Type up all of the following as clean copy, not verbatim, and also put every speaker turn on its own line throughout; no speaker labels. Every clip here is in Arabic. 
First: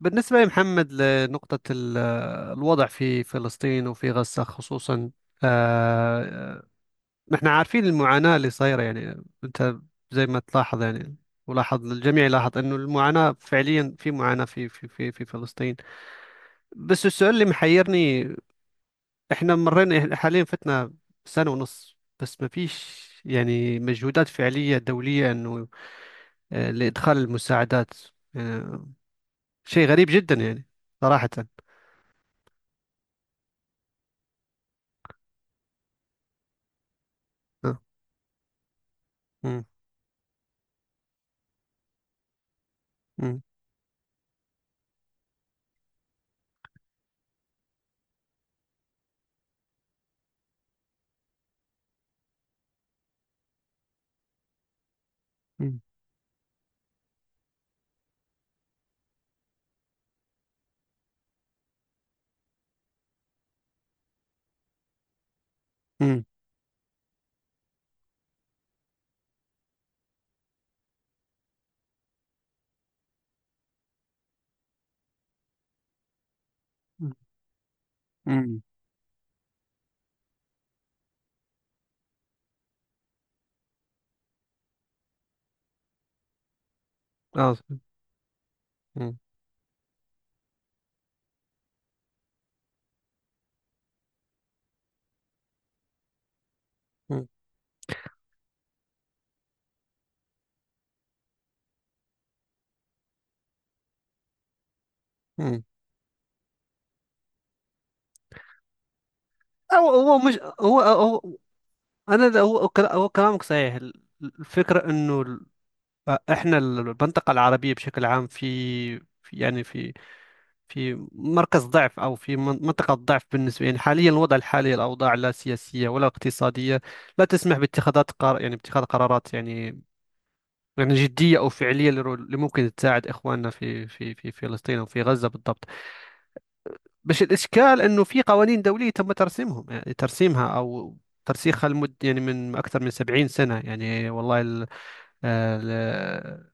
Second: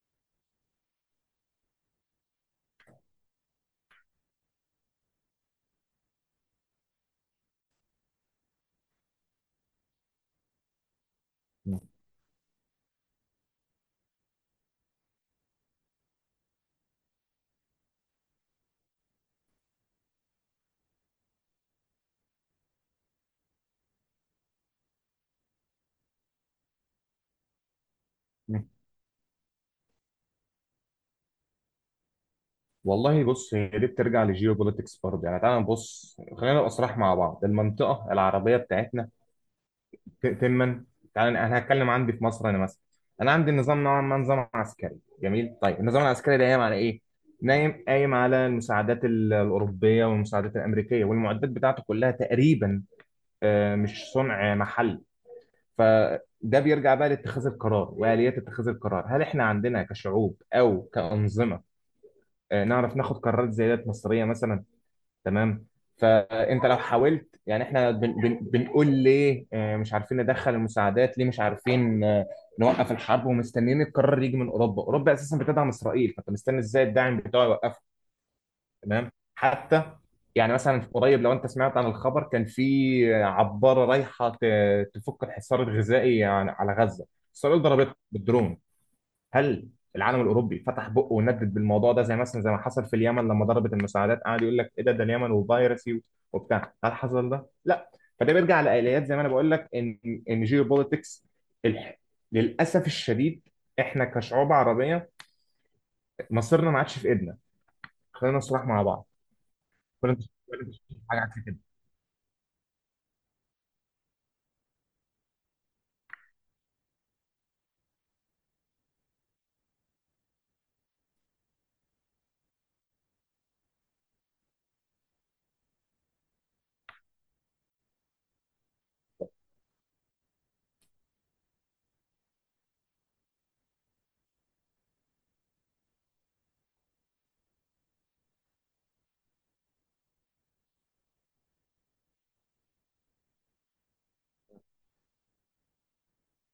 بالنسبة لمحمد لنقطة ال- الوضع في فلسطين وفي غزة خصوصا. آه، نحن عارفين المعاناة اللي صايرة أنت زي ما تلاحظ
مم.
ولاحظ الجميع، لاحظ أنه المعاناة فعليا في معاناة في فلسطين. بس السؤال اللي محيرني، إحنا مرينا حاليا، فتنا سنة ونص بس ما فيش مجهودات فعلية دولية أنه، لإدخال المساعدات. آه، شيء غريب جدا يعني، صراحة.
والله بص هي دي بترجع لجيو بوليتكس برضه يعني تعالى نبص خلينا نبقى صراح مع بعض
آه،
المنطقه العربيه بتاعتنا.
مم،
ت- تما تعالى انا هتكلم عندي في مصر انا مثلا انا
مم.
عندي النظام نوعا ما نظام عسكري جميل. طيب النظام العسكري ده قايم على ايه؟ نايم قايم على المساعدات الاوروبيه والمساعدات الامريكيه والمعدات بتاعته كلها تقريبا، مش صنع محلي.
مم.
فده بيرجع بقى لاتخاذ القرار واليات اتخاذ القرار. هل احنا عندنا كشعوب او كانظمه نعرف ناخد قرارات زي ديت مصيريه مثلا؟ تمام.
مم.
فانت لو حاولت يعني احنا بن بن بنقول ليه مش عارفين ندخل المساعدات، ليه مش عارفين نوقف الحرب، ومستنيين القرار يجي من اوروبا. اوروبا اساسا بتدعم اسرائيل، فانت مستني ازاي الداعم بتاعه يوقفها؟
مم.
تمام. حتى يعني مثلا في قريب، لو انت سمعت عن الخبر، كان في عباره رايحه تفك الحصار الغذائي على غزه،
اه
اسرائيل ضربتها بالدرون.
مم.
هل العالم الاوروبي فتح بقه وندد بالموضوع ده زي مثلا زي ما حصل في اليمن لما ضربت المساعدات، قعد يقول لك ايه ده، ده اليمن وفيروسي وبتاع؟ هل
مم.
حصل ده؟ لا. فده بيرجع لآليات زي ما انا بقول لك ان جيوبوليتكس الح... للاسف الشديد احنا كشعوب عربيه
مم.
مصيرنا ما عادش في ايدنا. خلينا نصرح مع بعض.
هو
كل
هو
انت
مش
كل أنت
هو
شايف حاجه
هو
عكس كده؟
انا ده- هو كلا- هو كلامك صحيح. ال- الفكره انه ال- احنا ال- المنطقه العربيه بشكل عام في في- يعني في في مركز ضعف، او في منطقه ضعف بالنسبه، يعني حاليا الوضع الحالي، الاوضاع لا سياسيه ولا اقتصاديه لا تسمح باتخاذات قرار، يعني باتخاذ قرارات يعني، يعني جديه او فعليه، اللي اللي ممكن تساعد اخواننا في فلسطين او في غزه بالضبط. بس الإشكال أنه في قوانين دولية تم ترسيمهم، يعني ترسيمها أو ترسيخها لمدة يعني من أكثر من سبعين سنة. يعني والله ال ال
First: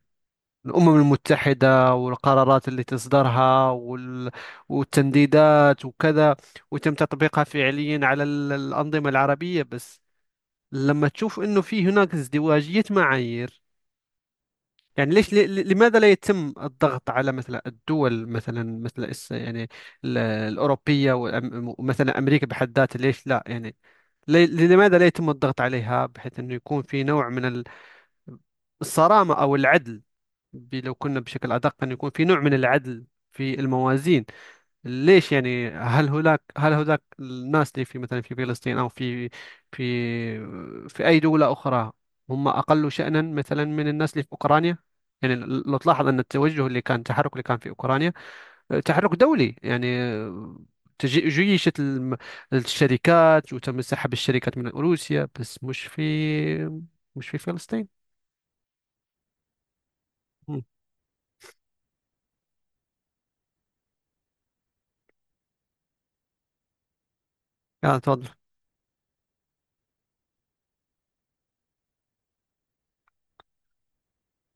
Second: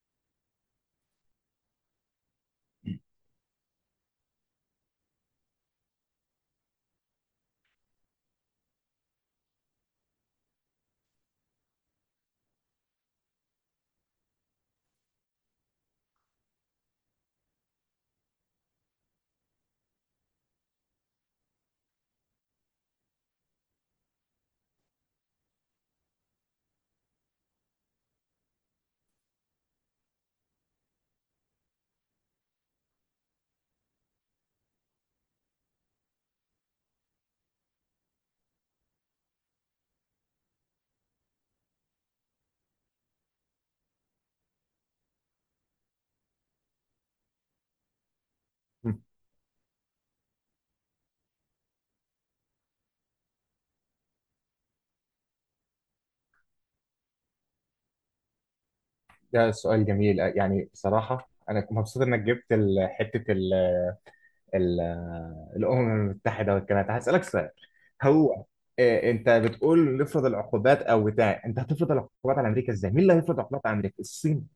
الأمم المتحدة والقرارات اللي تصدرها وال والتمديدات وكذا، وتم تطبيقها فعليا على ال- الأنظمة العربية. بس لما تشوف أنه في هناك ازدواجية معايير، يعني ليش لماذا لا يتم الضغط على مثلا الدول، مثلا مثل يعني ال- الأوروبية ومثلا أمريكا بحد ذاتها. ليش لا يعني، لماذا لا يتم الضغط عليها بحيث أنه يكون في نوع من ال- الصرامة أو العدل، لو كنا بشكل أدق، أن يكون في نوع من العدل في الموازين. ليش يعني، هل هناك الناس اللي في مثلا في فلسطين او في في في اي دولة اخرى، هم اقل شأنا مثلا من الناس اللي في اوكرانيا؟ يعني لو تلاحظ ان التوجه اللي كان، التحرك اللي كان في اوكرانيا،
مم.
تحرك دولي يعني، جيشت الشركات، وتم سحب الشركات من روسيا، بس مش في مش في فلسطين.
ده سؤال جميل.
مم.
يعني بصراحه انا مبسوط انك جبت حته ال- الأمم المتحدة والكلام ده. هسألك سؤال.
اه، تفضل.
هو انت بتقول نفرض العقوبات او بتاع، انت هتفرض العقوبات على امريكا ازاي؟ مين اللي هيفرض عقوبات على امريكا؟ الصين؟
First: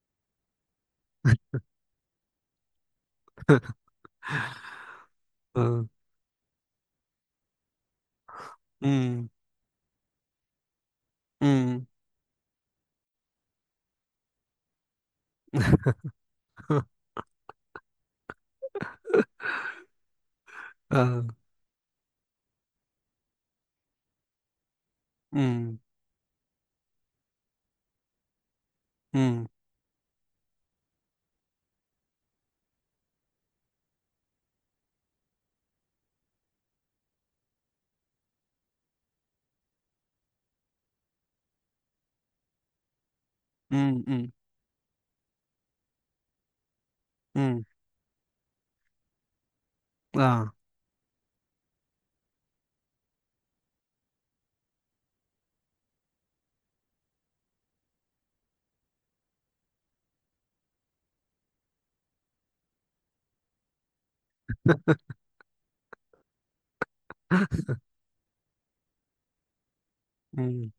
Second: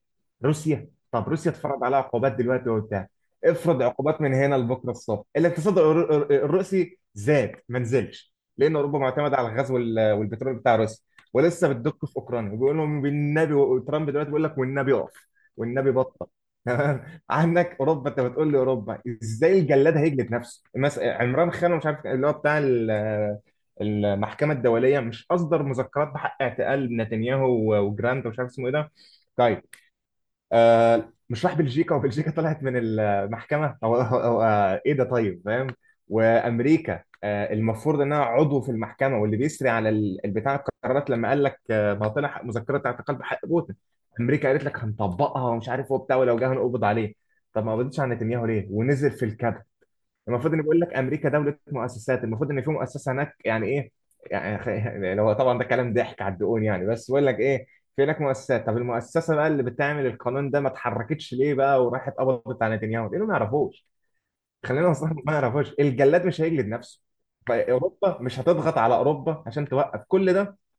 روسيا؟ طب روسيا اتفرض عليها عقوبات دلوقتي وبتاع، افرض عقوبات من هنا لبكره الصبح، الاقتصاد
آه.
الروسي زاد ما نزلش، لان اوروبا
مم.
معتمده على الغاز والبترول بتاع روسيا، ولسه
مم.
بتدق في اوكرانيا وبيقول لهم بالنبي. وترامب دلوقتي بيقول لك والنبي اقف، والنبي بطل. عندك اوروبا، انت بتقول لي اوروبا ازاي؟ الجلاد هيجلد نفسه؟ مثلا
آه.
عمران خان، مش عارف اللي هو بتاع المحكمه الدوليه، مش اصدر
مم.
مذكرات بحق اعتقال نتنياهو وجراند ومش عارف اسمه ايه ده؟
مم.
طيب آه، مش راح بلجيكا وبلجيكا طلعت من المحكمة؟ هو آه ايه ده، طيب فاهم. وامريكا آه المفروض انها عضو في المحكمة واللي بيسري على البتاع، القرارات، لما قال لك آه ما هو طلع مذكرة اعتقال بحق بوتين،
مم. مم.
امريكا قالت لك هنطبقها ومش عارف هو بتاع ولو جه هنقبض عليه.
امم
طب ما قبضتش على نتنياهو ليه ونزل في الكابيتال؟ المفروض
اه
اني بقول لك امريكا دوله مؤسسات، المفروض ان في مؤسسه هناك. يعني ايه يعني؟ لو طبعا ده كلام ضحك على الدقون، يعني بس بقول لك ايه، في هناك مؤسسات. طب المؤسسه بقى اللي بتعمل القانون ده ما اتحركتش ليه بقى وراحت قبضت على نتنياهو ليه؟ ما يعرفوش. خلينا نصرح، ما يعرفوش. الجلاد مش هيجلد نفسه. اوروبا مش هتضغط على اوروبا عشان توقف كل ده،
امم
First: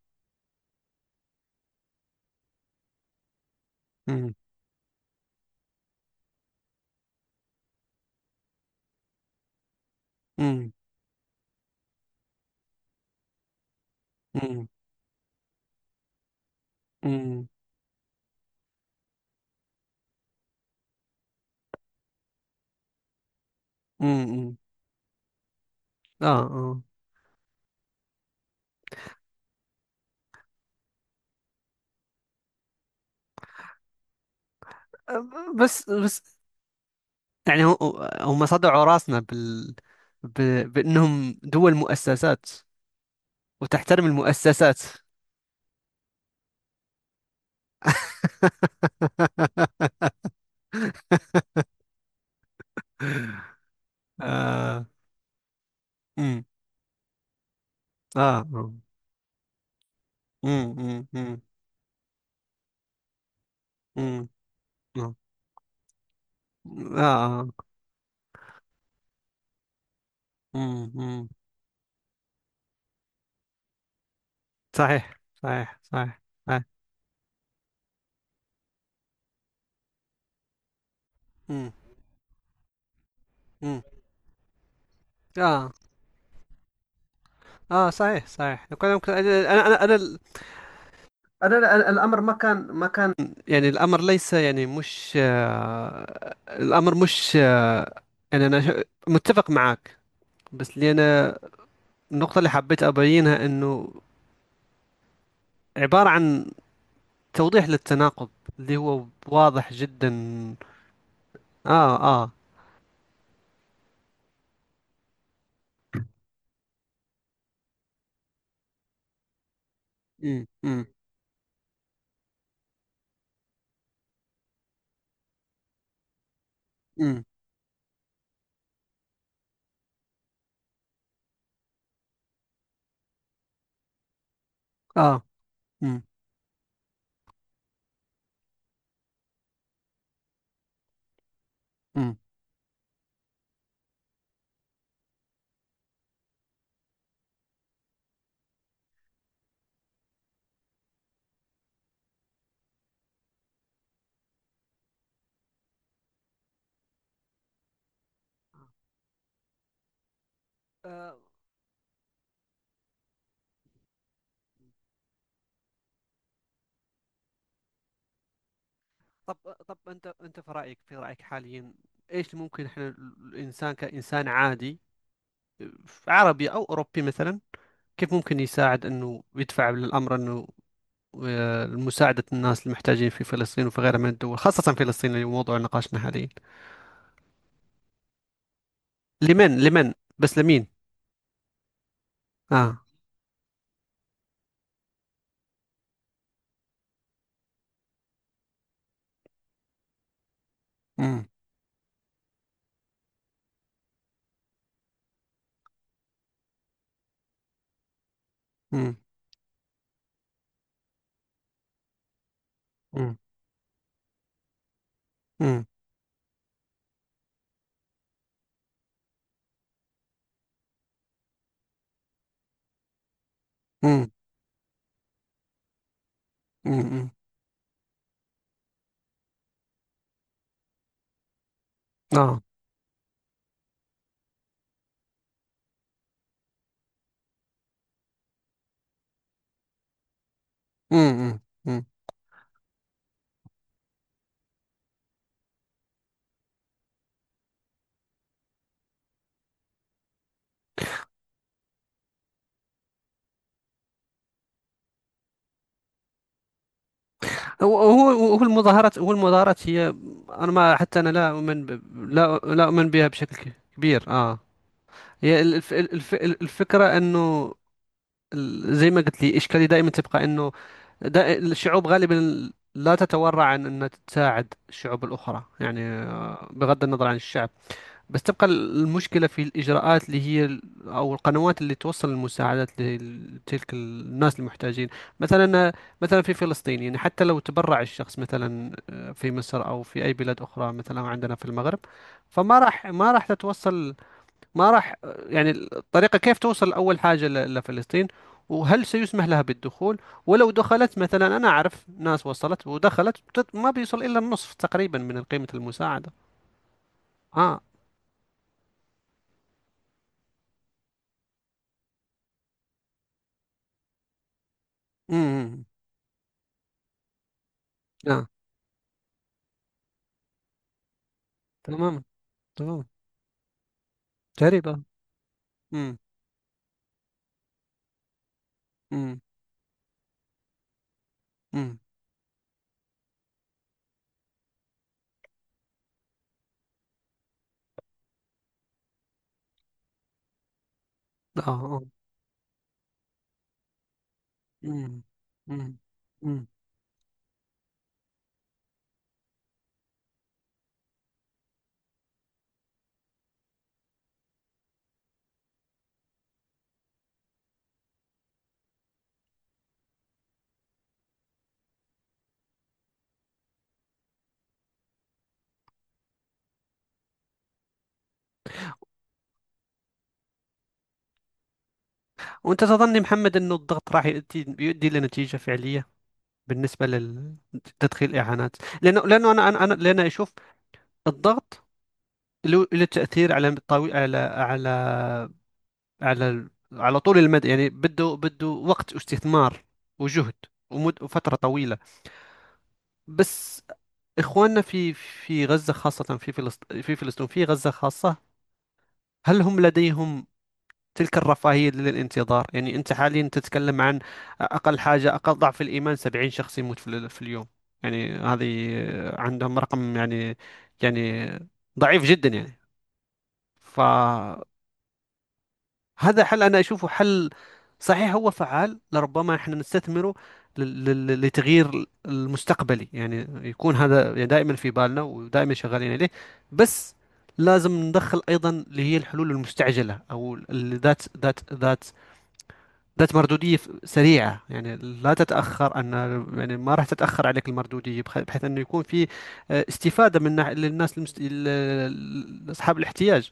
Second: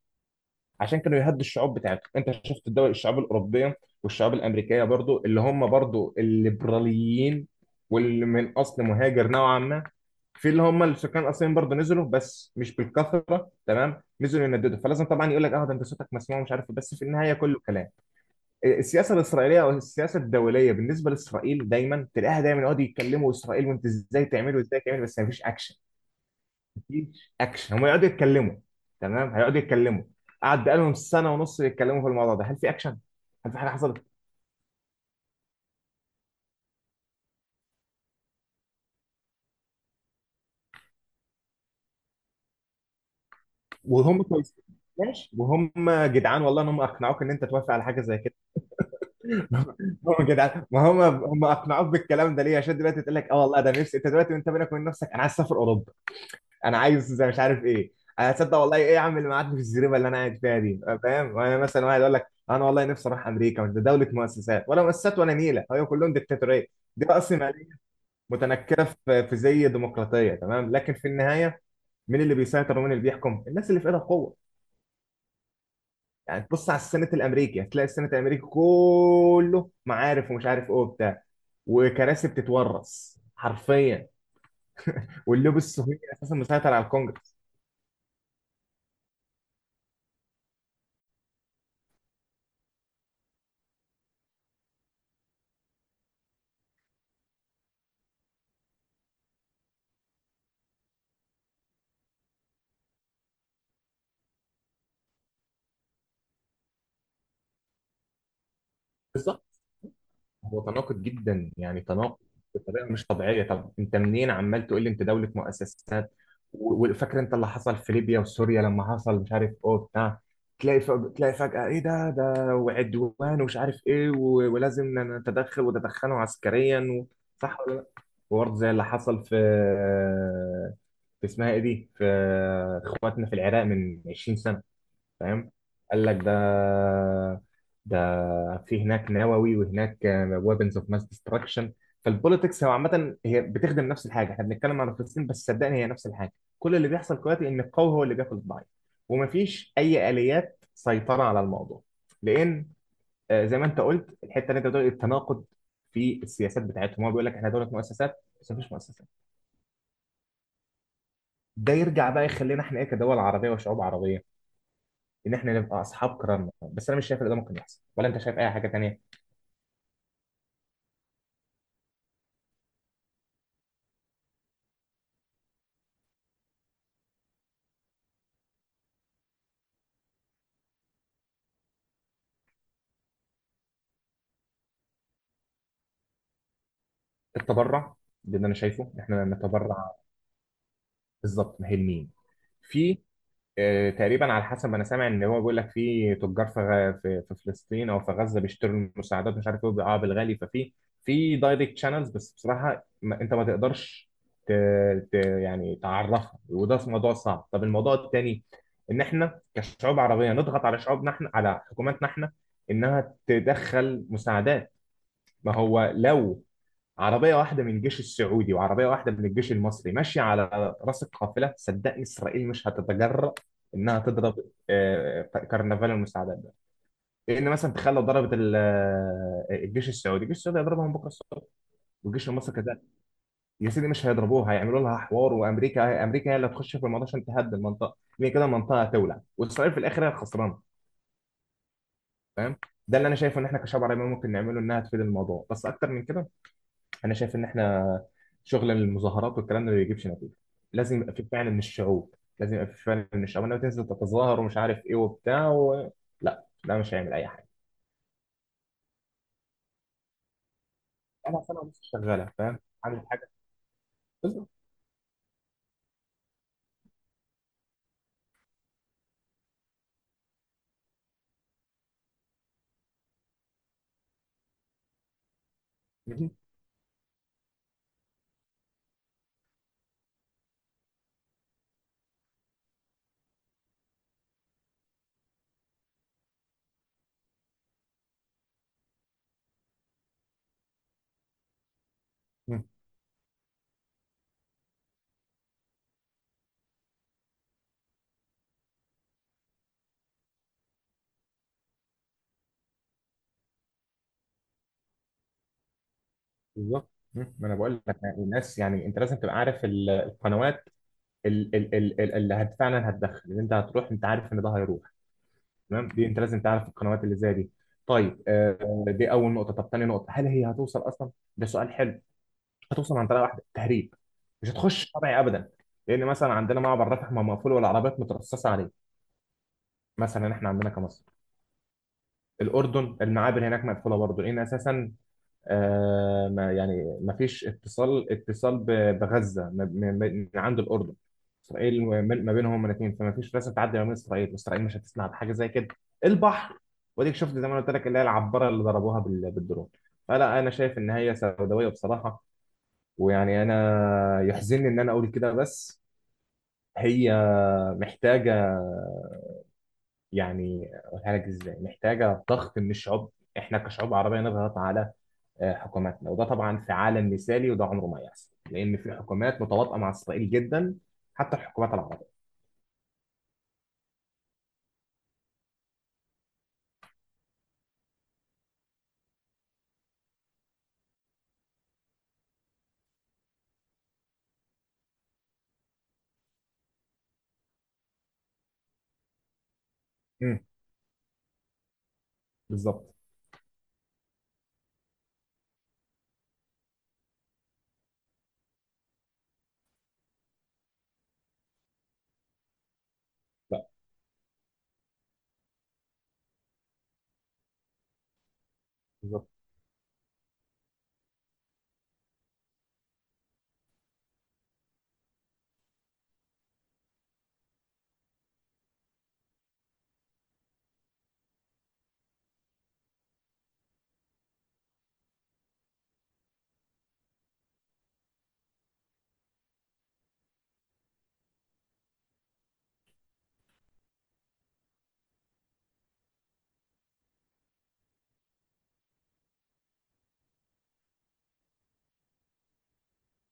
عشان كانوا يهدوا الشعوب بتاعتهم. انت شفت الدول، الشعوب الاوروبيه
امم
والشعوب الامريكيه برضو، اللي هم برضو الليبراليين واللي من اصل مهاجر نوعا ما، في اللي
امم
هم السكان الاصليين برضو نزلوا، بس مش بالكثره، تمام، نزلوا
امم
ينددوا. فلازم طبعا يقول لك اه ده انت صوتك مسموع مش عارف بس في النهايه
امم
كله كلام. السياسه الاسرائيليه او السياسه الدوليه بالنسبه لاسرائيل دايما تلاقيها دايما يقعدوا يتكلموا، اسرائيل وانت ازاي
امم
تعملوا ازاي تعملوا، بس مفيش اكشن.
اه
مفيش اكشن، هم يقعدوا يتكلموا. تمام، هيقعدوا يتكلموا. قعد بقالهم سنه ونص يتكلموا في الموضوع ده. هل في اكشن؟ هل في حاجه حصلت؟
اه بس بس، يعني هم صدعوا راسنا بال، ب... بأنهم دول مؤسسات وتحترم
وهم كويسين،
المؤسسات.
ماشي، وهم جدعان والله، ان هم اقنعوك ان انت توافق على حاجه زي كده. هم جدعان. ما هم اقنعوك بالكلام ده ليه؟ عشان دلوقتي تقول لك اه والله ده نفسي. انت دلوقتي وانت بينك وبين
آه
نفسك، انا عايز اسافر اوروبا،
أمم،
انا عايز زي مش عارف ايه. انا
آه
هتصدق
آه
والله ايه يا عم، اللي معاد في الزريبه اللي انا قاعد فيها
أمم،
دي
أمم،
فاهم.
أمم،
وانا مثلا واحد يقول لك انا والله نفسي اروح امريكا، وده دوله
أمم،
مؤسسات. ولا
آه
مؤسسات ولا نيله، هي كلهم ديكتاتوريه.
آه
دي بقى اصلا
آه،
متنكره في زي ديمقراطيه، تمام،
أمم،
لكن في
أمم.
النهايه مين اللي بيسيطر ومين اللي بيحكم؟ الناس اللي في ايدها القوه.
صحيح. صحيح صحيح.
يعني
صحيح.
تبص على السنات الامريكي هتلاقي السنات الامريكي كله معارف ومش عارف ايه وبتاع،
أمم،
وكراسي بتتورث
أمم.
حرفيا، واللوبي
آه
الصهيوني اساسا مسيطر على الكونجرس.
اه صحيح صحيح. لو كان ممكن، انا ال- انا ال- الامر ما كان ما كان، يعني الامر ليس يعني مش آه الامر مش آه يعني انا متفق معك. بس اللي انا، النقطة اللي حبيت ابينها انه عبارة عن توضيح للتناقض اللي هو واضح جدا.
هو تناقض جدا يعني،
اه
تناقض
اه.
بطريقه مش طبيعيه. طب انت منين عمال تقول لي انت دوله مؤسسات؟ وفاكر انت اللي حصل في ليبيا وسوريا لما حصل مش عارف ايه بتاع،
امم
تلاقي
امم
تلاقي فجاه ايه ده، ده وعدوان ومش عارف ايه ولازم نتدخل وتدخلوا عسكريا و...
امم
صح ولا لا؟ وبرضه زي اللي حصل في اسمها ايه دي، في اخواتنا في العراق من 20 سنه،
اه
فاهم،
امم
قال لك ده، ده في هناك نووي وهناك ويبنز اوف ماس ديستراكشن.
امم
فالبوليتكس هو عامه هي بتخدم نفس الحاجه. احنا بنتكلم على فلسطين بس صدقني هي نفس الحاجه. كل اللي بيحصل دلوقتي ان القوي هو اللي بياكل الضعيف، ومفيش اي اليات سيطره على الموضوع، لان زي ما انت قلت الحته اللي انت بتقول التناقض في السياسات بتاعتهم، هو بيقول لك احنا دوله مؤسسات بس مفيش مؤسسات.
آه،
ده يرجع بقى يخلينا احنا ايه كدول عربيه وشعوب عربيه، ان احنا نبقى اصحاب كرامه. بس انا مش شايف ان ده ممكن يحصل، ولا انت شايف اي حاجه تانية؟
طب طب، انت في رايك في رايك حاليا، ايش ممكن احنا، الانسان كانسان عادي، عربي أو أوروبي مثلا، كيف ممكن يساعد أنه يدفع للأمر أنه، مساعدة الناس المحتاجين في فلسطين وفي غيرها من الدول، خاصة فلسطين اللي هو موضوع نقاشنا حاليا.
التبرع، ده اللي انا شايفه، ان احنا
لمن، لمن
نتبرع.
بس، لمين؟
بالظبط، ما هي لمين؟
آه
في تقريبا على حسب ما انا سامع، ان هو بيقول لك في تجار في في فلسطين او في غزه بيشتروا المساعدات مش عارف ايه وبيبيعوها بالغالي. ففي
مم.
في دايركت شانلز، بس بصراحه ما انت ما تقدرش ت... يعني تعرفها، وده موضوع صعب. طب الموضوع التاني
مم.
ان احنا كشعوب عربيه نضغط على شعوبنا احنا، على حكوماتنا احنا، انها
مم.
تدخل مساعدات. ما
مم.
هو لو عربية واحدة من الجيش السعودي وعربية واحدة من الجيش المصري ماشية على رأس القافلة، صدقني إسرائيل مش هتتجرأ إنها
مم.
تضرب آه، كرنفال المساعدات ده.
مم.
لأن مثلا تخيل لو ضربت الجيش السعودي، الجيش السعودي هيضربها من بكرة الصبح، والجيش
آه
المصري كذلك. يا سيدي مش هيضربوها، هيعملوا لها حوار. وأمريكا، أمريكا هي اللي هتخش في الموضوع عشان تهدد المنطقة، لأن كده المنطقة هتولع وإسرائيل في الآخر هي الخسرانة.
مم. مم. مم.
فاهم. ده اللي أنا شايفه إن إحنا كشعب عربي ممكن نعمله إنها تفيد الموضوع. بس أكتر من كده انا شايف ان احنا، شغل المظاهرات والكلام ده ما بيجيبش نتيجه. لازم يبقى في فعلا من الشعوب، لازم يبقى في فعلا من الشعوب، انما تنزل تتظاهر ومش عارف ايه وبتاع و... لا ده مش هيعمل اي حاجه.
هو المظاهرات هي، أنا ما، حتى أنا لا
انا سنه
أؤمن
ونص
ب...
شغاله
لا
فاهم،
لا أؤمن بها
عامل حاجه؟
بشكل كبير.
بالظبط.
هي الفكرة أنه ال- زي ما قلت لي إشكالي دائما تبقى أنه، ده الشعوب غالبا لا تتورع عن أن تساعد الشعوب الأخرى
مهم.
بغض النظر عن الشعب. بس تبقى المشكلة في الإجراءات اللي هي ال- أو القنوات اللي توصل المساعدات لتلك الناس المحتاجين. مثلا، مثلا في فلسطين حتى لو تبرع الشخص مثلا، في مصر أو في أي بلاد أخرى، مثلا عندنا في المغرب. فما
مهم.
راح، ما راح تتوصل. ما راح، يعني الطريقة كيف توصل؟ أول حاجة، ل- لفلسطين، وهل سيسمح لها بالدخول؟ ولو دخلت مثلا، أنا أعرف ناس وصلت ودخلت، ما بيوصل إلا النصف تقريبا من قيمة المساعدة.
بالظبط. مهم. ما انا
آه
بقول لك يعني الناس، يعني انت لازم تبقى عارف القنوات، اللي هت فعلا هتدخل، اللي انت هتروح، انت عارف ان ده هيروح.
أمم
تمام، دي انت لازم تعرف القنوات اللي زي دي. طيب
آه
آه، دي اول نقطه. طب تاني نقطه، هل هي هتوصل اصلا؟ ده سؤال حلو.
تمام. تمام
هتوصل عن طريقه واحده، تهريب، مش
تقريبا.
هتخش طبيعي ابدا.
أمم
لان مثلا عندنا معبر رفح ما مقفول والعربيات مترصصه عليه.
أمم
مثلا احنا عندنا كمصر،
أمم
الاردن، المعابر هناك مقفوله برضه، لان اساسا ما يعني ما فيش اتصال، اتصال بغزه من عند الاردن،
آه
اسرائيل،
آه
ما بينهم هما الاثنين. فما فيش راسه تعدي ما بين اسرائيل واسرائيل مش
أمم
هتسمع بحاجه زي كده.
أمم أمم
البحر واديك شفت زي ما أنا قلت لك، اللي هي العباره اللي ضربوها بالدرون. فلا، انا شايف ان هي سوداويه بصراحه، ويعني انا يحزنني ان انا اقول كده، بس هي محتاجه، يعني اقولها لك ازاي، محتاجه ضغط من الشعوب. احنا كشعوب عربيه نضغط على حكوماتنا، وده طبعا في عالم مثالي، وده عمره ما يحصل، لان في حكومات متواطئه مع اسرائيل جدا، حتى الحكومات العربيه.
وأنت تظني محمد أنه الضغط راح يؤدي يؤدي لنتيجة فعلية بالنسبة لل- لتدخيل إعانات؟ لأنه لأنه لأن أشوف الضغط له له تأثير على على على على على طول المدى بده بده وقت واستثمار وجهد
مم.
ومد وفترة طويلة.
بالظبط.
بس إخواننا في في غزة خاصة، في فلسطين في فلسطين، في غزة خاصة، هل هم لديهم تلك الرفاهية للانتظار؟ يعني أنت حاليا
لا.
تتكلم عن أقل حاجة، أقل ضعف الإيمان، 70 شخص يموت في اليوم. يعني هذه
بالظبط.
عندهم رقم يعني، يعني ضعيف جدا يعني. ف هذا حل، أنا أشوفه حل صحيح هو فعال، لربما احنا نستثمره لل- لل- لتغيير المستقبلي، يعني يكون هذا يعني دائما في بالنا ودائما شغالين عليه. بس لازم ندخل أيضا اللي هي الحلول المستعجلة، أو اللي ذات ذات مردودية سريعة، يعني لا تتأخر أن، يعني ما راح تتأخر عليك المردودية، بحيث أنه يكون في، استفادة من للناس ال- ال- أصحاب الاحتياج.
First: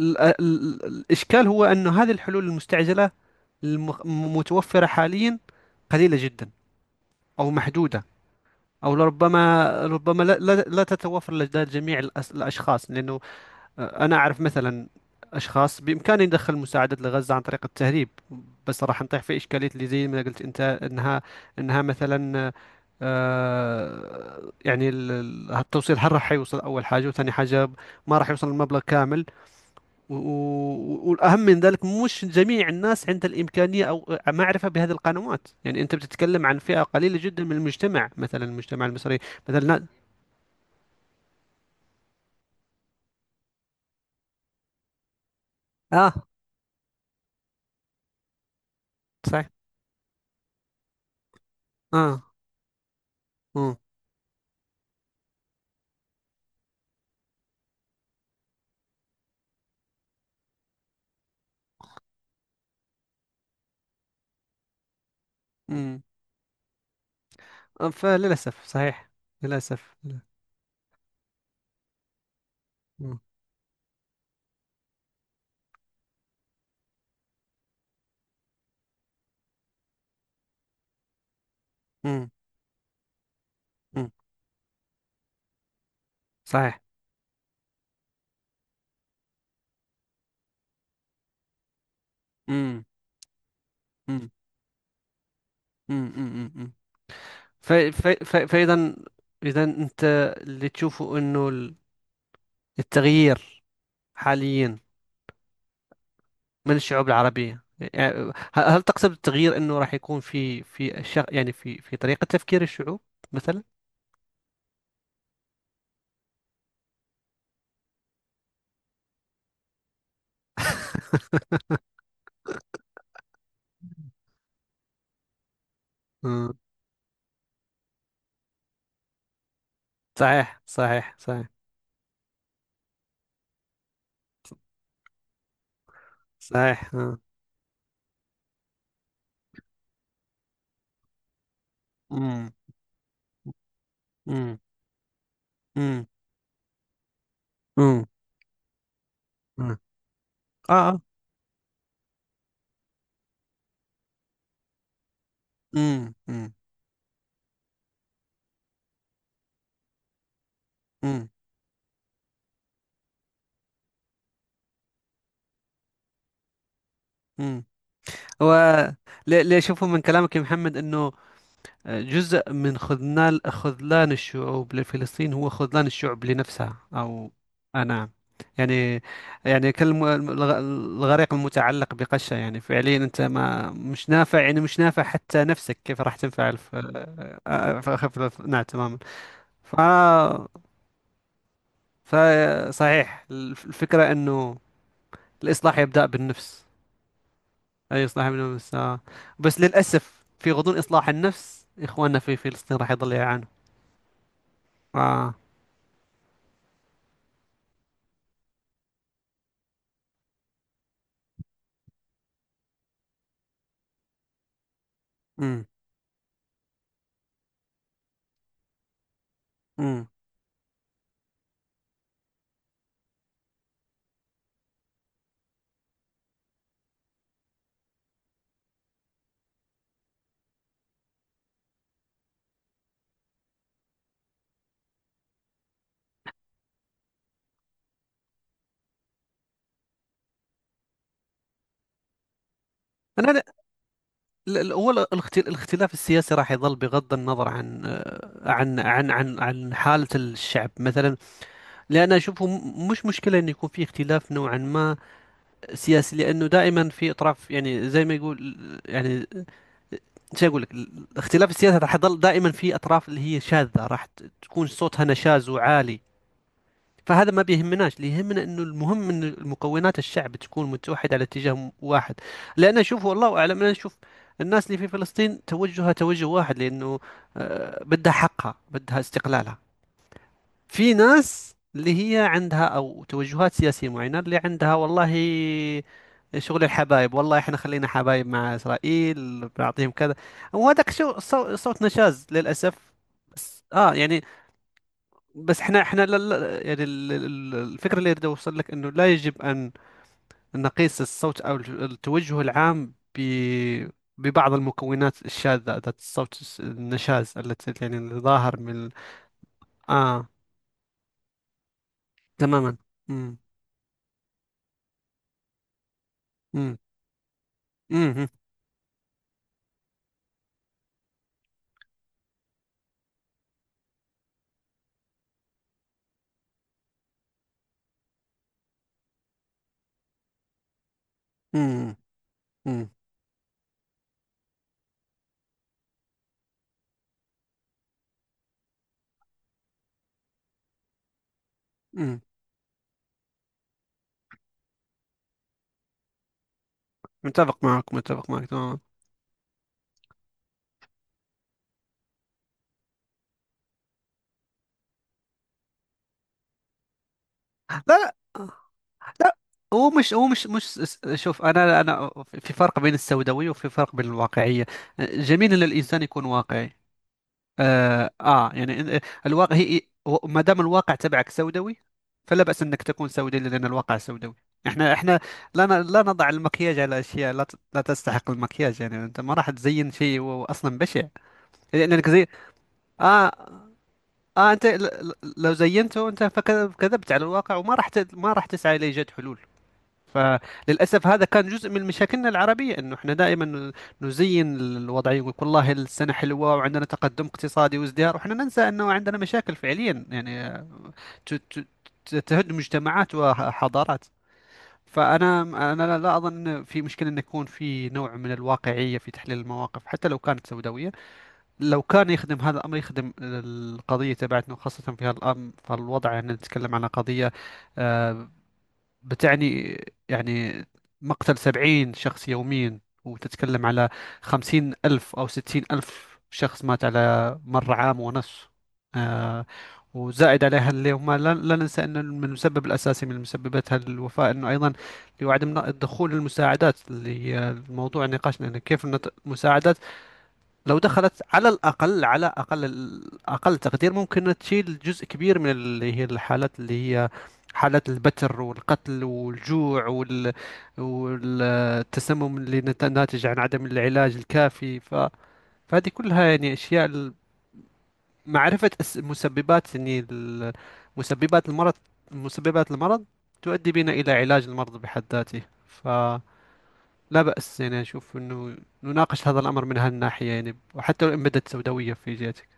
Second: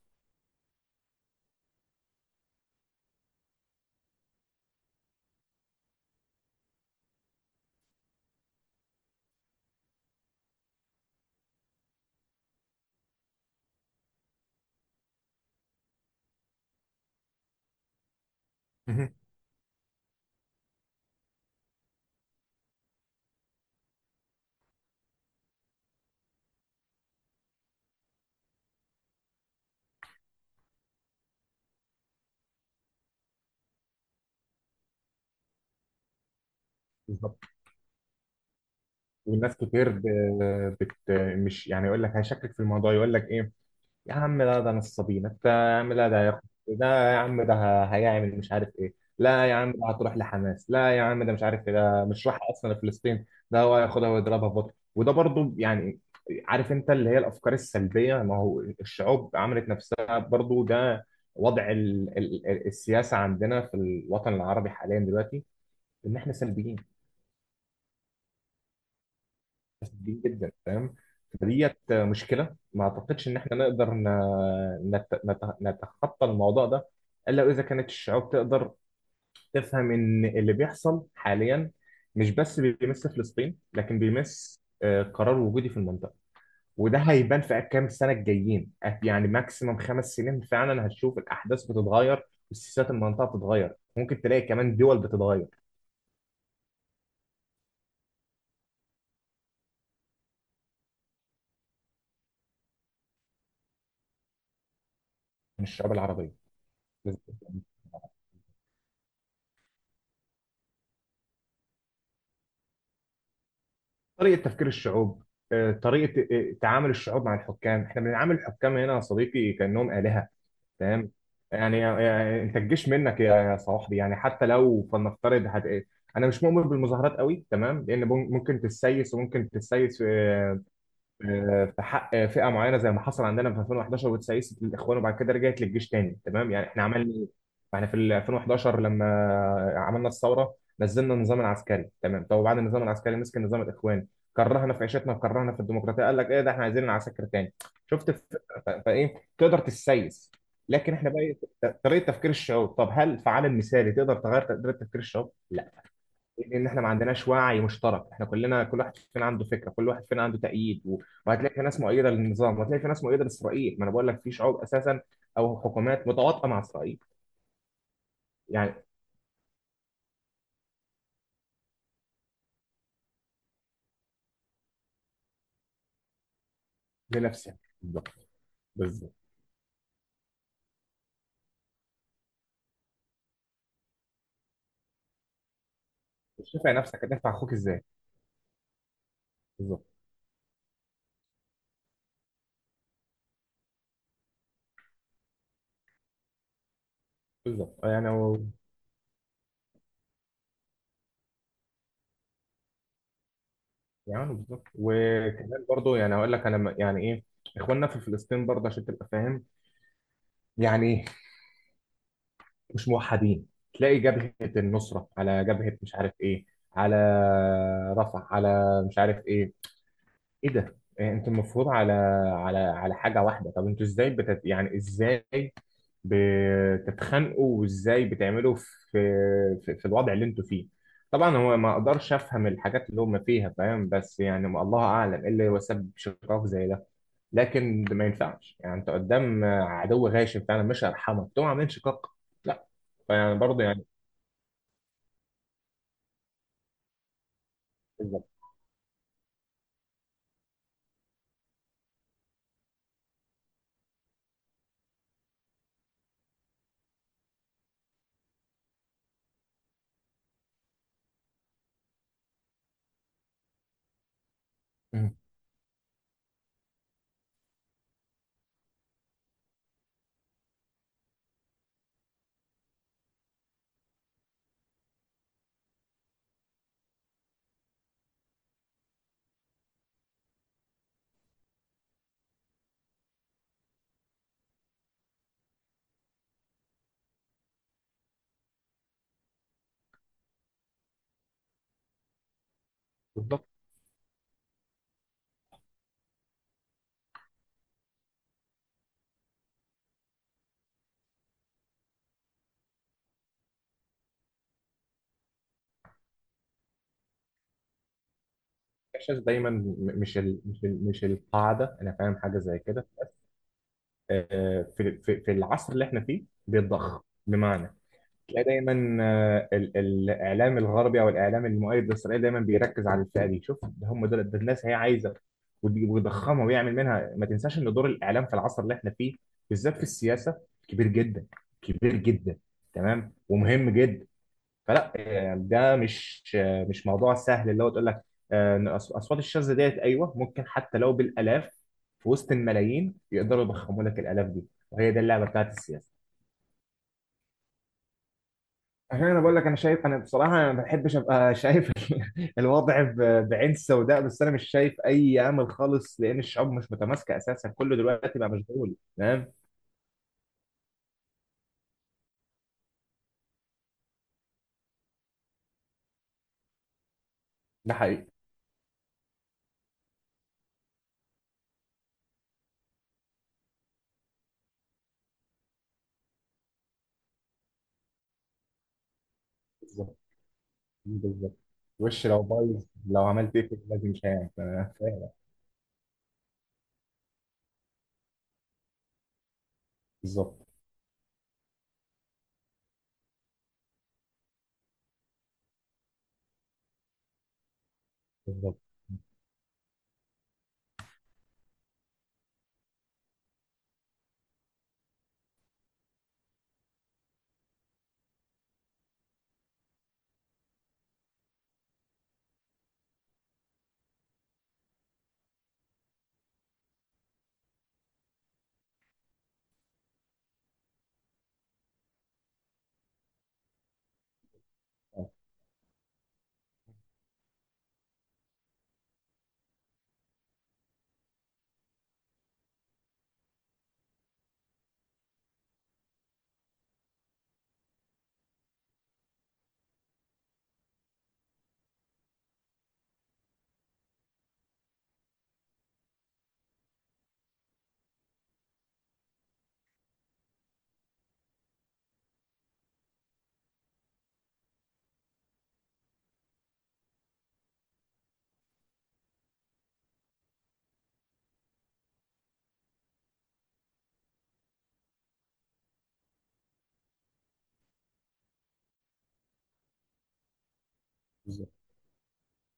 ال- ال- الإشكال هو أن هذه الحلول المستعجلة المتوفرة حاليا قليلة جدا، أو محدودة، أو لربما، ربما لا تتوفر لدى جميع الأشخاص. لأنه، أنا أعرف مثلا أشخاص بإمكاني ندخل مساعدات لغزة عن طريق التهريب، بس راح
مهم.
نطيح في إشكالية اللي زي ما قلت أنت، أنها أنها مثلا، ال- ال- التوصيل، هل راح يوصل؟ أول حاجة وثاني حاجة، ما راح يوصل المبلغ كامل. و- و- والأهم من ذلك، مش جميع الناس عندها الإمكانية أو معرفة بهذه القنوات. يعني أنت بتتكلم عن فئة قليلة
بالظبط.
جدا من المجتمع، مثلا المجتمع المصري.
والناس
مثلا
كتير بت مش يعني، يقول لك هيشكك في الموضوع، يقول لك ايه يا عم، لا ده نصابين. انت يا عم لا ده
آه،
هياخد، ده يا عم ده هيعمل مش عارف ايه، لا
صحيح.
يا عم ده هتروح لحماس، لا يا عم ده مش عارف ايه، ده مش
آه
راح اصلا لفلسطين، ده
مم.
هو هياخدها ويضربها في بطن، وده برضو يعني، عارف، انت اللي هي الافكار السلبيه. ما هو الشعوب عملت نفسها برضو ده وضع السياسه عندنا في الوطن العربي حاليا دلوقتي،
مم.
ان احنا سلبيين
فللأسف صحيح، للأسف لا.
مفسدين جدا، فاهم. فديت مشكله ما
مم.
اعتقدش ان احنا نقدر نتخطى الموضوع ده، الا اذا كانت الشعوب تقدر تفهم ان اللي بيحصل حاليا
مم.
مش بس بيمس فلسطين، لكن
مم.
بيمس قرار وجودي في المنطقه.
صحيح.
وده هيبان في كام سنه الجايين، يعني ماكسيمم خمس سنين فعلا هتشوف الاحداث بتتغير
مم.
وسياسات المنطقه بتتغير، ممكن
مم.
تلاقي كمان دول بتتغير.
مم. مم. مم. فإذا، إذا أنت اللي تشوفه أنه التغيير حاليا
من الشعوب
من الشعوب
العربيه.
العربية يعني، هل هل تقصد التغيير أنه راح يكون في في يعني في في طريقة تفكير الشعوب مثلا؟
طريقة تفكير الشعوب، طريقة تعامل الشعوب مع الحكام. احنا بنعامل الحكام هنا يا صديقي كأنهم آلهة. تمام، يعني يعني انت الجيش منك يا يا صاحبي، يعني حتى لو فلنفترض هت... آه، انا مش
مم.
مؤمن بالمظاهرات قوي، تمام، لان ممكن تتسيس وممكن تتسيس
صحيح صحيح صحيح
في حق فئه معينه زي ما حصل عندنا في 2011 والتسيست الاخوان وبعد كده رجعت للجيش تاني، تمام، يعني احنا
صحيح.
عملنا
آه.
ايه؟ احنا في ال 2011 لما عملنا الثوره، نزلنا النظام العسكري، تمام. طب
مم.
وبعد النظام العسكري مسك نظام الاخوان،
مم.
كرهنا في عيشتنا وكرهنا في الديمقراطيه،
مم.
قال لك ايه ده احنا عايزين العساكر تاني.
مم.
شفت الفكرة؟ فايه تقدر
مم.
تسيس،
آه
لكن
آه.
احنا بقى إيه؟ طريقه تفكير الشعوب. طب هل فعال المثالي تقدر تغير طريقه تفكير الشعوب؟ لا.
مم. مم.
لان احنا ما عندناش وعي مشترك، احنا كلنا كل واحد فينا عنده فكره، كل واحد فينا عنده تأييد،
مم.
وهتلاقي في ناس مؤيده للنظام وهتلاقي في ناس مؤيده لاسرائيل. ما انا بقول لك في شعوب اساسا او حكومات متواطئه مع اسرائيل.
مم. هو
يعني
اللي اللي أشوفه من كلامك يا محمد أنه، جزء من خذلان خذلان الشعوب لفلسطين هو خذلان الشعوب لنفسها أو،
لنفسك.
آه
بالظبط.
نعم. يعني،
بالظبت.
يعني الغريق المتعلق بقشة. يعني فعليا أنت ما مش نافع، يعني مش نافع حتى نفسك، كيف راح تنفع
شوفها نفسك هتنفع اخوك ازاي؟
نعم، تماما. ف...
بالظبط.
فصحيح، الفكرة أنه الإصلاح يبدأ بالنفس،
بالظبط.
أي
يعني
إصلاح
هو،
بالنفس. آه. بس للأسف في غضون إصلاح النفس إخواننا في فلسطين راح يضل يعانوا.
يعني بالظبط.
آه.
وكمان برضو يعني هقول لك انا يعني ايه، اخواننا في فلسطين برضه عشان تبقى فاهم يعني مش موحدين. تلاقي جبهه النصره على جبهه مش عارف ايه، على رفح، على مش عارف ايه،
امم
ايه ده، إيه انتوا المفروض على على على حاجه واحده؟ طب انتوا ازاي يعني ازاي بتتخانقوا وازاي بتعملوا في في الوضع اللي انتوا فيه؟ طبعا هو ما اقدرش افهم الحاجات اللي هم فيها، فاهم، بس يعني ما الله اعلم ايه اللي هو سبب شقاق زي ده، لكن ده ما ينفعش. يعني انت قدام عدو غاشم فعلا مش هيرحمك تقوم عاملين شقاق؟ لا.
انا
فيعني برضه يعني.
لا، هو الاختلاف السياسي راح يظل بغض النظر عن،
بالظبط.
عن حالة الشعب مثلا. لان اشوفه مش مشكلة انه يكون في اختلاف نوعا ما سياسي، لانه دائما في اطراف يعني، زي ما يقول، يعني شو اقول لك، الاختلاف السياسي راح يظل دائما. في اطراف اللي هي شاذة راح تكون صوتها
مم.
نشاز وعالي، فهذا ما بيهمناش. اللي يهمنا انه، المهم ان مكونات الشعب تكون متوحده على اتجاه واحد. لان اشوف، والله اعلم، انا اشوف الناس اللي في فلسطين توجهها توجه واحد، لانه بدها حقها بدها استقلالها. في ناس اللي هي عندها او توجهات سياسيه معينه، اللي عندها والله شغل الحبايب، والله احنا خلينا حبايب مع اسرائيل بنعطيهم كذا، وهذاك شو صوت نشاز للاسف.
بالظبط.
بس اه يعني، بس احنا احنا لا لا يعني، ال- ال- الفكره اللي اريد اوصل لك انه، لا يجب ان نقيس الصوت او التوجه العام ب ببعض المكونات الشاذة ذات الصوت النشاز، التي يعني اللي ظاهر من ال-
الاحساس دايما
اه.
مش القاعده، انا فاهم حاجه زي
تماما.
كده.
امم
في في في العصر اللي احنا فيه
امم
بيتضخ، بمعنى
امم
تلاقي دايما الاعلام الغربي او الاعلام المؤيد لاسرائيل دايما بيركز على الفئه دي، شوف ده هم دول، ده الناس هي عايزه، ويضخمها ويعمل منها. ما تنساش ان دور الاعلام في العصر اللي احنا فيه بالذات في السياسه كبير جدا، كبير
امم
جدا،
امم
تمام، ومهم جدا. فلا يعني ده مش، مش موضوع سهل، اللي هو تقول لك إن اصوات الشاذة ديت، ايوه ممكن حتى لو بالالاف في
أمم.
وسط الملايين يقدروا يضخموا لك الالاف دي، وهي دي اللعبه بتاعت السياسه.
متفق معك، متفق معك تماما.
عشان انا بقول لك انا شايف، انا بصراحه انا ما بحبش ابقى شايف الوضع بعين سوداء، بس انا مش شايف اي امل خالص لان الشعوب مش متماسكه اساسا، كله
لا لا
دلوقتي بقى مشغول. تمام.
لا، هو مش هو مش شوف، انا انا في فرق بين السوداوية وفي فرق بين الواقعية. جميل ان الانسان يكون واقعي.
ده حقيقي.
آه, آه يعني إن- إيه، الواقع هي، ما دام الواقع تبعك سوداوي فلا بأس أنك تكون سوداوي، لأن الواقع سوداوي. احنا احنا لا لا نضع المكياج على اشياء لا لا تستحق المكياج. يعني انت ما راح تزين
بالظبط.
شيء هو اصلا بشع.
بالظبط. وش
لانك
لو
زي،
بايظ لو عملت ايه
اه
لازم مش هيعمل.
اه، انت
فاهم.
لو زينته انت فكذبت على الواقع، وما راح ما راح تسعى لايجاد حلول.
بالظبط.
فللأسف هذا كان جزء من مشاكلنا العربية، أنه إحنا دائما نزين الوضعية ويقول والله السنة حلوة وعندنا تقدم اقتصادي وازدهار، وإحنا
بالظبط.
ننسى أنه عندنا مشاكل فعليا يعني ت- ت- تهد مجتمعات وحضارات. فأنا، أنا لا أظن أن في مشكلة أن يكون في نوع من الواقعية في تحليل المواقف، حتى لو كانت سوداوية. لو كان يخدم هذا الأمر، يخدم القضية تبعتنا، وخاصة في هذا الأمر. فالوضع أن نتكلم عن قضية، آه، بتعني يعني مقتل سبعين شخص يوميا، وتتكلم على خمسين
آه،
ألف أو ستين ألف شخص مات على مر عام ونص. آه، وزائد عليها اللي هم لا ننسى أن من المسبب الأساسي من مسببات الوفاة أنه أيضا لعدم دخول المساعدات، اللي هي الموضوع نقاشنا أنه كيف المساعدات لو دخلت على الأقل على أقل، أقل تقدير ممكن تشيل جزء كبير من اللي هي الحالات، اللي هي حالات البتر والقتل والجوع وال... والتسمم اللي ناتج عن عدم العلاج الكافي. ف... فهذه كلها يعني أشياء ال- معرفة مسببات يعني مسببات المرض مسببات المرض تؤدي بنا إلى علاج المرض بحد ذاته. ف لا بأس يعني، أشوف أنه نناقش هذا الأمر من هالناحية، يعني وحتى لو إن بدت
بالظبط.
سوداوية في جهتك.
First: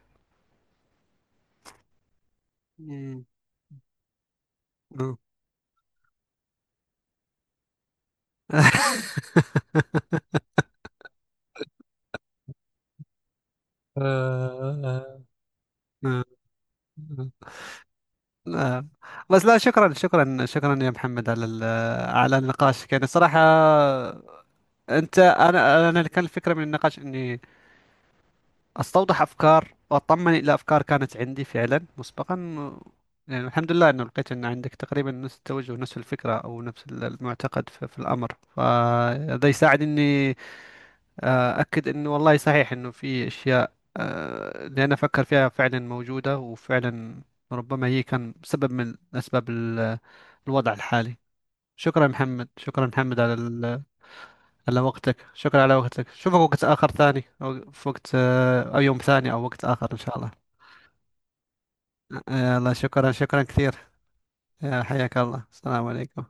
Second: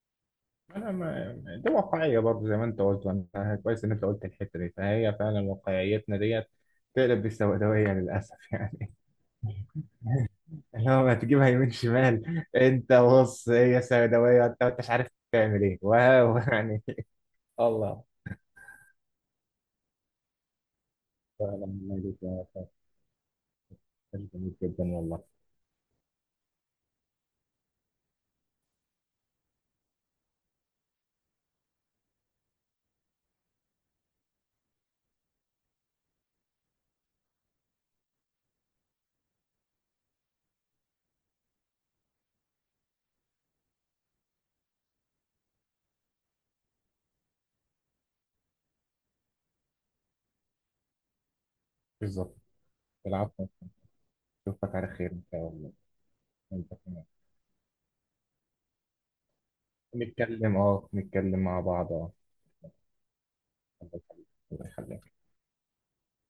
انا ما، دي واقعيه برضه زي ما انت قلت،
مم.
وانا كويس ان انت قلت الحته دي، فهي
آه.
فعلا واقعيتنا ديت تقلب بالسوداويه للاسف يعني. اللي هو ما تجيبها يمين شمال، انت بص هي سوداويه، انت انت مش عارف
آه.
تعمل ايه
آه.
واو يعني. الله.
آه. بس لا، شكرا شكرا شكرا يا محمد على ال-
فعلا ما يليق
على
يا أستاذ.
النقاش يعني صراحة.
جميل جدا
أنت،
والله.
أنا أنا اللي كان الفكرة من النقاش إني استوضح افكار واطمن الى افكار كانت عندي فعلا مسبقا. يعني الحمد لله انه لقيت ان عندك تقريبا نفس التوجه، نفس الفكره، او نفس ال- المعتقد في, في الامر. فهذا يساعد اني، اكد انه والله صحيح انه في اشياء، اللي انا افكر فيها فعلا موجوده، وفعلا ربما هي كان سبب من اسباب ال- الوضع الحالي. شكرا
بالظبط.
محمد، شكرا محمد على
العفو.
ال-
اشوفك
على
على خير ان
وقتك،
شاء
شكرا
الله.
على وقتك. شوفك وقت
انت
آخر
كمان.
ثاني، أو في وقت، أو يوم ثاني أو وقت آخر إن شاء الله.
نتكلم اه نتكلم مع بعض اه.
الله، شكرا شكرا كثير.
الله يخليك. الله يخليك.
حياك الله، السلام عليكم.